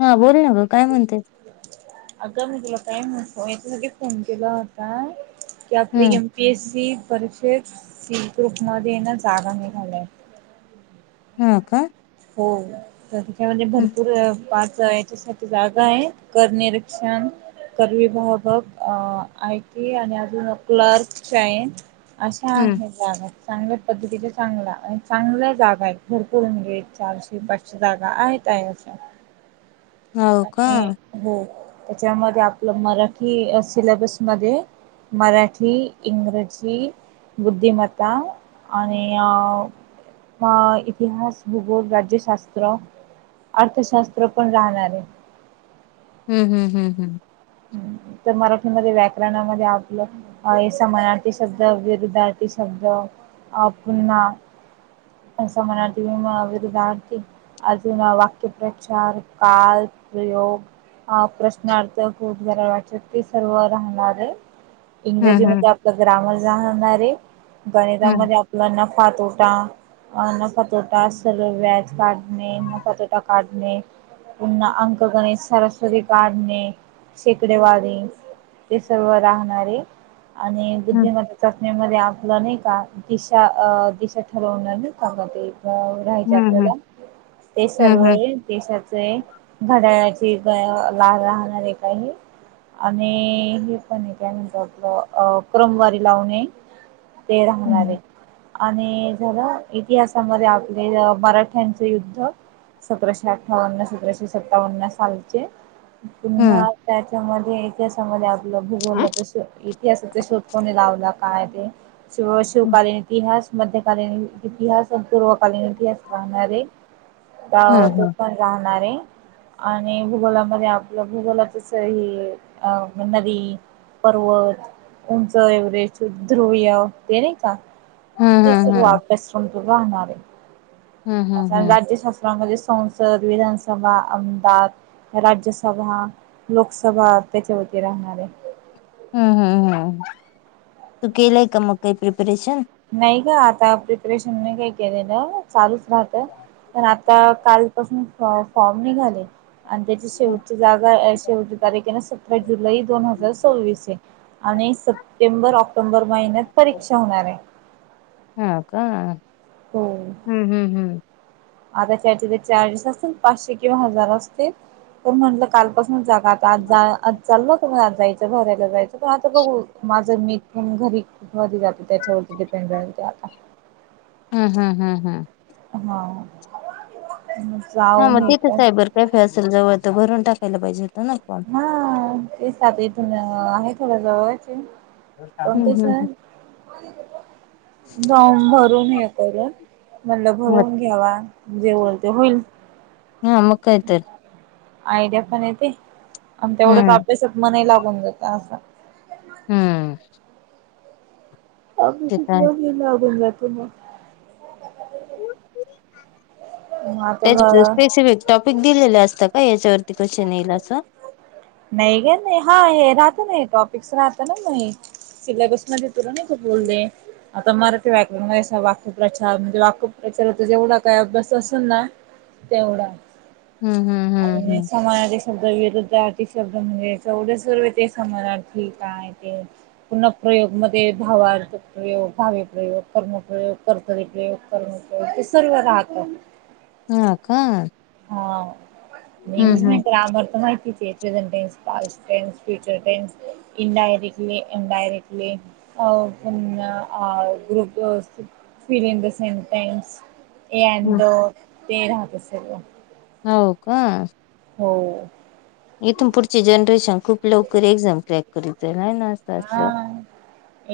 हा बोल न ग काय म्हणताय अग मी तुला काय म्हो याच्यासाठी फोन केला होता की आपली हम्म पी एस सी परीक्षेत सी ग्रुपमध्ये ये नां जागा निघाल्या आहे हो का हो तर तिच्या म्हणजे हम्म भरपूर पार्ट आहे त्याच्या साठी जागा आहे कर निरीक्षण कर विभागक अजून आयटी आणि अजून क्लारक च्या आहेत. अशा हम्म आहे. जागा चांगल्या पद्धतीच्या चांगला चांगल्या जागा आहेत भरपूर म्हणजे चारशे पाचशे जागा आहेत त्याच्या हो का आणि हो त्याच्यामध्ये आपलं मराठी सिलेबस मध्ये मराठी, इंग्रजी बुद्धिमत्ता आणि अ इतिहास, भूगोल, राज्यशास्त्र अर्थशास्त्र पण राहणार आहे. हम् हम्म हम् हम्! तर मराठीमध्ये व्याकरणामध्ये आपलं अ समनार्थी शब्द विरूधार्थी शब्द अ पुन्हा समानार्थी, विरुद्धार्थी अजून वाक्यप्रचार काल प्रयोग प्रश्न अर्थ खूप जरा वाटत ते सर्व राहणार आहे इंग्रजी हम्म हम्म मध्ये ग्रामर जाणारे गणितामध्ये आपला नफा तोटा अ ना नफा तोटा सरळ व्याज काढणे नफा तोटा काढणे. पुन्हा अंक गणित सरासरी काढणे शेकडे वारी ते सर्व राहणारे आणि हम्म बुद्धिम जपण्यामध्ये आपलं नाही का दिशा दिशा ठरवणार नाही का ते मग त्या वर राहायचे हम्म आपल्याला ते हम्म हम्म सर्व हम्म देशाचे घड्याळाचे राहणारे काही आणि हे पण काय म्हतर आपलं क्रमवारी लावणे ते राहणारे. आणि झाला इतिहासामध्ये आपले मराठ्यांच युद्ध! सतराशे अठ्ठावन्न, सतराशे सत्तावन्न सालचे. हम्म पुन्हा त्याच्यामध्ये इतिहासामध्ये आपलं भूगोल तस इतिहासाचा शोध कोणी लावला काय ते शिव शिवकालीन इतिहास मध्यकालीन इतिहास पूर्वकालीन इतिहास राहणारे हम्म राहणारे आणि भूगोलामध्ये आपलं भूगोल जस हे अ नदी, पर्वत उमचं एव्हरेस्ट, ध्रुवय ते नाही का! हम्म ते सर्व हम्म अभ्यासक्रम त राहणार आहे हम्म हम्म हम्म हम्म हम्म अस राज्य शास्त्रामध्ये संसद, विधानसभा, आमदार राज्यसभा लोकसभा त्याच्या वती राहणार आहे. हम्म हम्म हम्! तू केलंय का मग काही प्रिपरेशन? नाही ग आता प्रिपरेशन नाही काही केलेलं चालूच राहत पण आता काल पासून फॉर्म निघाले. आणि त्याची शेवटची जागा शेवटची तारीख आहे, ना सतरा जुलै दोन हजार सो्वीस आहे. आणि सप्टेंबर ऑक्टोबर महिन्यात परीक्षा होणार आहे. हा का हो हम्म हम्म हम्म! आता त्याचे चार्जेस असतील पाचशे किंवा हजार असतील पण म्हटलं कालपासून आता आज जा आज चाल का म आज जायचं भरायला जायचं पण आता बघू माझं मिच घरी मी जाते त्याच्यावरती डिपेंड राहते आता. हम् हम हम् हं! हा! हा जाऊन मग हे तिथं पण सायबर कॅफे असेल जवळं भरून टाकायला पाहिजे हों ना! हा ते सात इथून आहे खरं जवळचे पण हम्म कस हम्म दऊ भरून हे करूया. मणलं हम्म. भरून घ्यावा जेवळ ते होईल हा मुकायत र आयडिया पण येते आणि तेवढंच हम्म आपल्यासच मनाही लागून जातं असं हम्म अ ते तर आहेच. म तगून जातो ना मग आता त्या ब स्पेसिफिक टॉपिक दिलेले असतं का याच्यावरती क्वेश्चन येईल असं नाही का नाही हा हे राहत ना टॉपिक्स राहत ना म सिलेबस म त तुरा ना ख बोल दे आता मराठी वाकचा वाकू प्रचार म्हणजे वाको प्रचाराचा जेवढा काही अभ्यास असेल ना तेवढा हम्म हम्म हम्म आणि हम्म समानाचे शब्द वेत शब्द म्हणजे चौद रुपये ते समरणार्थी काय ते पर्ण प्र्रयोग मध्ये भाव् प्रयोग भावे प्र्रयोग कर्मप्रयोग कर्तरी प्रयोग ते सर्व राहतो हा का हा नेच हम्म हम्म माहिती आम तर माहितीच present tense past tense future tense indirectly indirectly अ ग्रुप फ इ द ट हम्म यांड तेरा तसेल हो का हो इथून पुढची जनरेशन खूप लवकर एक्झाम क्रॅक करील आहे ना असं हा असल्यावर.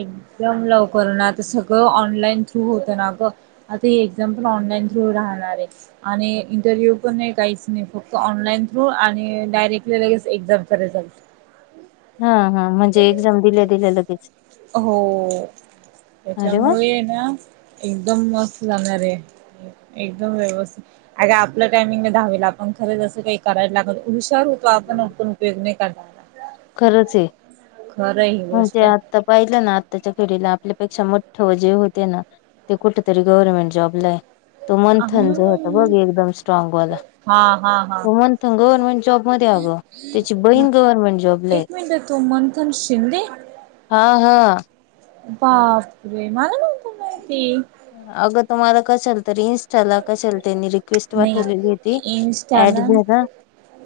एकदम लवकर ना आता सगळं ऑनलाईन थ्रू होतं ना ग आता एक्झाम्पल ऑनलाईन थ्रू राहणार आहे आणि इंटरव्ह्यू पण नाही काहीच नाही फक्त ऑनलाईन थ्रू आणि डायरेक्ट लगेच एक्झामचा रिझल्ट हा हा म्हणजे एक्झाम दिल्या दिल्या लगेच हो अरे वा त्याच्यामुळे ना एकदम मस्त जाणार आहे एकदम व्यवस्थित अे आपलं टायमिंग धावेल आपण खरं जसं काही करायला लागत हुशार होतो आपणण उयग नाही करणार खरंच आहे खरं ही म्हणजे गोष्ट आता पाहिलं ना आत्ताच्या खेडीला आपल्यापेक्षा मोठ जे होते ना ते कुठेतरी गव्हर्नमेंट जॉबला तो मंथन जो होता बघी एकदम स्ट्रॉग वाला हा हा हा मंथ गव्हर्नमेंट जॉबमध्येध्ये आ गं त्याची हा बहीण गव्हर्नमेंट जॉब एक मिनट आहे तू मंथन शिंदे हा हा बापरे मला नतो माती अगं तुम्हाला कसंल तर इस्ट चला कशल त्यांनी रिक्वेस्ट वाठवलेली होती नाही ऍड इंस्टाला झारा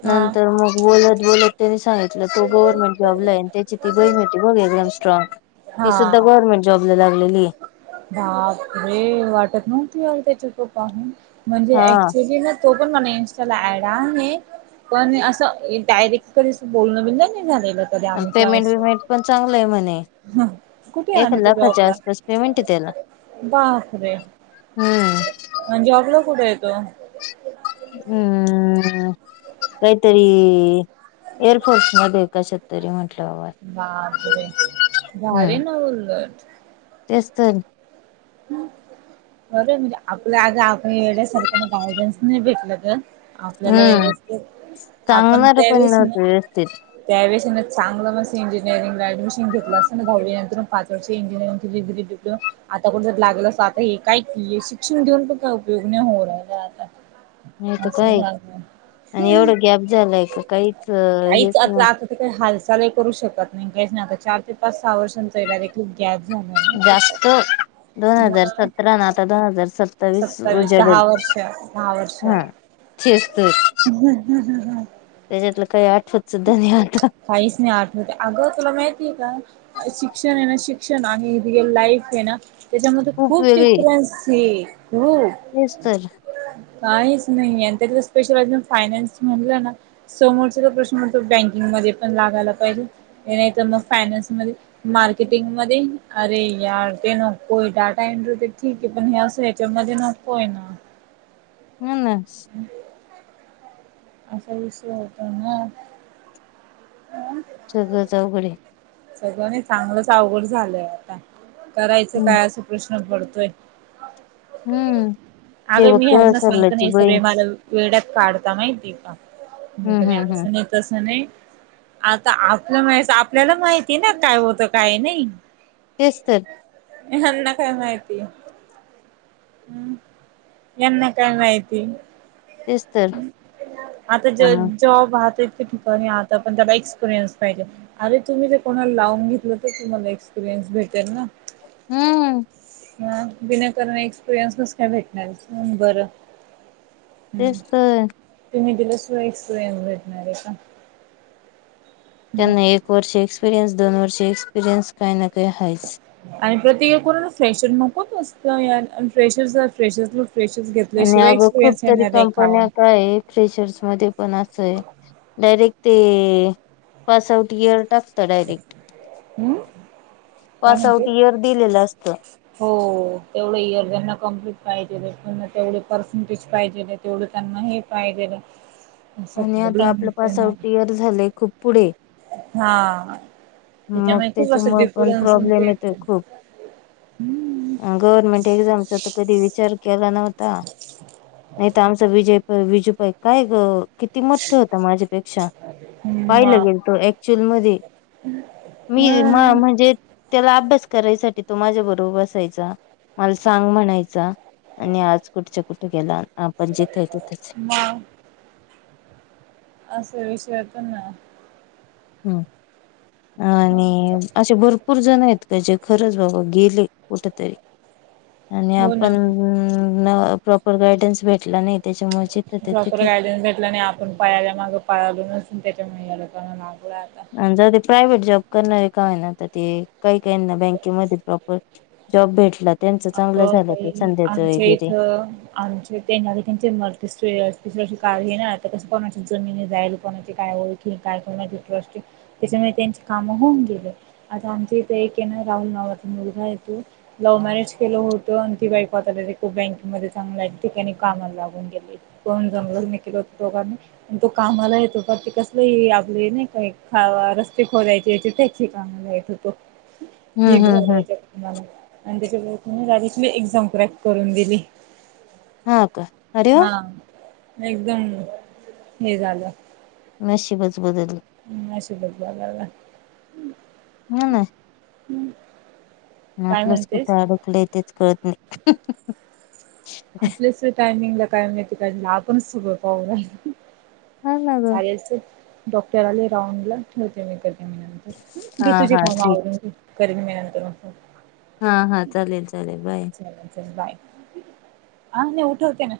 हा नंतर मग बोलत बोलत त्यांनी सांगितलं तो गव्हर्नमेंट जॉबला आहे त्याची ती बहीणती बघ एकदम स्ट्रॉग ती सुद्धा हा गव्हर्नमेंट जॉब लागलेली बापरे वाटत नव्हती अ त्या्याच्याको पाहून म्हणजे हा ऍक्च्युली ना तो पण मला इं्स्टाला ऍड आहे पण असं डायरेक्ट कडे बोलणं बि नाही नाही झालेलं कधी आमचं पेमेंट असं. वमेंट पण चांगलं आहे म्हणे कुठे एक आहे लाखाच्या आसपास पेमेंट आहे त्याला बाकरे हम्म म्हणजे अगला कुठे येतो हम्म काहीतरी एअरफोर्स म कशात तरी म्हटलं बा बापरे भारी न बोलणारात तेचत बरो म्हणजे आपलं आज आपण वड्यासारख्याना गायडन्स नाही भेटलं तर आपल्याला हम्म व्यवस्थित आपण सांगणार पण त्यावेच ना नव्हत व्यवस्थित त्या ववेषीने चांगलं म इंजिनिअरिंग ऍडमिशन घेतलं असत ना दहावी नंतर पाच वर्षची इंजिनिरिंग डिग्री अ कड जर लागेल अस आता हे काय के शिक्षण घेऊन पण काय उपयोग नाही हो आता नाही तर असं काय झालं. आणि एवढं गॅब झालाय का काहीच हेच काहीच आता नाही आता काही हालही करू शकत नाही काहीच नाही आता चार ते पाच सहा वर्षांचा डायरेक् गॅज झालं नाही क आहे जास्त दोन हजार सतरा न आता दोन हजार सत तवीच सत्तावीस उजाडेल दहा वर्ष हा तेस्त हम् हम ह हम त्याच्यातलं काही आठवत सुद्धा नाही आता काहीच नाही आठवते अगं तुला माहितीय का शिक्षण ये ना शिक्ण आणि रियल लाईफ ये ना त्याच्यामध्ये खूप डिफरन्स हो येस तर काहीच नाही स्पेशल फायनान्स म्हणलं ना समोरचा प्रश्न ग बँकिंग मध्ये पण लागायला पाहिजे नाही तर मग फायनान्स मध्ये मार्केटिंग मध्ये अरे या ते नकोय डाटा एन्रटेड ठीक आहे पण हे असं याच्यामध्ये नको होय ना ह नास असा विषय होतो ना हम् सगळं जाौघडे सगळं नाही चांगलंच अवघड झालंय आता करायचं हम्म काय असं प्रश्न पडतोय हम्म ते अगं बघ मी तेव्हा हरना सांगतो सरलाची नाही बहीण सगळे मला वेड्यात काढता माहिती का म्ह हम्म हम्म मस हम्म तस नाही आता आपलं माह आपल्याला माहिित ति ना काय होतं काय नाही तेच तर यांना काय माहितीय हम् यांना काय माहिती तेच तर आता ज पण जॉब आहात इ ठिकाणी आहता पण त्याला एक्सपिरियन्स पाहिजे अरे तुम्ही कोणाला लावून घेतलं तर तुम्हाला एक्सपिरियन्स भेटेल ना हम्म ह विनाकारण एक्सपिरियन्स नस काय भेटणार बरं हम्म तेस आहे तुम्ही तिला सोय स्वय भेटणार आहे का हम्म त्यांना एक वर्ष एक्सपिरियन्स दोन वर्ष एक्सपिरियन्स काही ना काही आहेच आणि प्रत्येक करून फ्रेशर नको त असत फ्रेशर फ्रेशर फ्रेशस आणि घेतल्याशिवाय अगं खूप एक्सपिरियनस तरी येणार आहे का कंपन्या काय आहे फ्रेशर्स मध्ये पण असंय डायरेक्ट ते पास आउट इयर टाक डायरेक्ट हम्म काय पास म्हणते? आउट इयर दिलेलं असत हो तेवढं इयर त्यांना कंप्लीट पाहिजे तेवढे पर्सेंटेज पाहिजे तेवढं त्यांना हे कायकन आणि आता आपलं पास आउट इयर झालंय खूप पुढे हा मग खूप असं त्याच्यामुळे पण डिफरन्स ते प्रॉब्लेम येतोय येतो. खूप गव्हर्नमेंट एक्झामचा तर कधी विचार केला नव्हता नाही तर आमचं विजय विजू पाईक काय किती मोठं होतं माझ्यापेक्षा पाहिलं गेल तो ऍक्च्युअल मध्ये हम् मी मा म्हणजे त्याला अभ्यास करायसाठी तो माझ्या बरोबर बसायचा मला सांग म्हणायचा आणि आज कुठच कुठे गेलं आपण जिथे तिथंच म असे विषया तर ना ह आणि असे भरपूर जण आहेत त्याजे खरंच बाबा गेले कुठ तरी आणि हो आपण ना. प्रॉपर गायडन्स भेटला नाही त्याच्यामुळे जिथं ते प्रपर तिथं गायडन्स भेटला नाही पण पळाला माग पळल न त्याच्यामुळे अडकाला लागला आता आणि जर ते प्रायव्हेट जॉब करणारे का आहे ना तर ते काही काही ना बँकेमध्ये प्रॉपर जॉब भेटला त्यांच आग चांगलं झालं काई ते संध्याच आमच्या वगैरे इथ आ त्यांचे मते स तिसरशी कार ना आता कसं कोणाची जमिनी जाईल कोणाची काय होईल कि काय कर दु त्याच्यामुळे त्यांचे काम होऊन गेले आता आमच्या इथे एक आहे ना राहुल नावाचा मुलगा आहेेतो लव्ह मॅरेज गलं होतं आणि ती बाईकवतला ते खूप बँके मध्ये चांगलंय ठिकाणी कामाला लागून गेलेय कोण जंगलत नि केल होत दोघांनी तो कामाला येतो तर ते कसले आपले ना काही रस्ते खोलायचे याचेे कागला येत होतो हम्म कि हम्म हम्म बरायच्या तुम्हाला आणि त्याच्याने रारीतली एक्झाम क्रॅक करून दिली हा का अरे वा हा एकदम हे झालं नशशीबच बदल हम्शुधपगला हम् हा आपलं स् कुठं अडकलं तेच कळत नाही आपल्याच टायमिंगला काय माहिती काला आपणच सगं पाह हा ना ग चा डॉक्टर आले राहंडला होते म कर हा घे तुझी हा काम ठीक आवरून कर् म म्यानंतर म हा हा चालेल चालेल बाय बाय हा नाही उठवते ना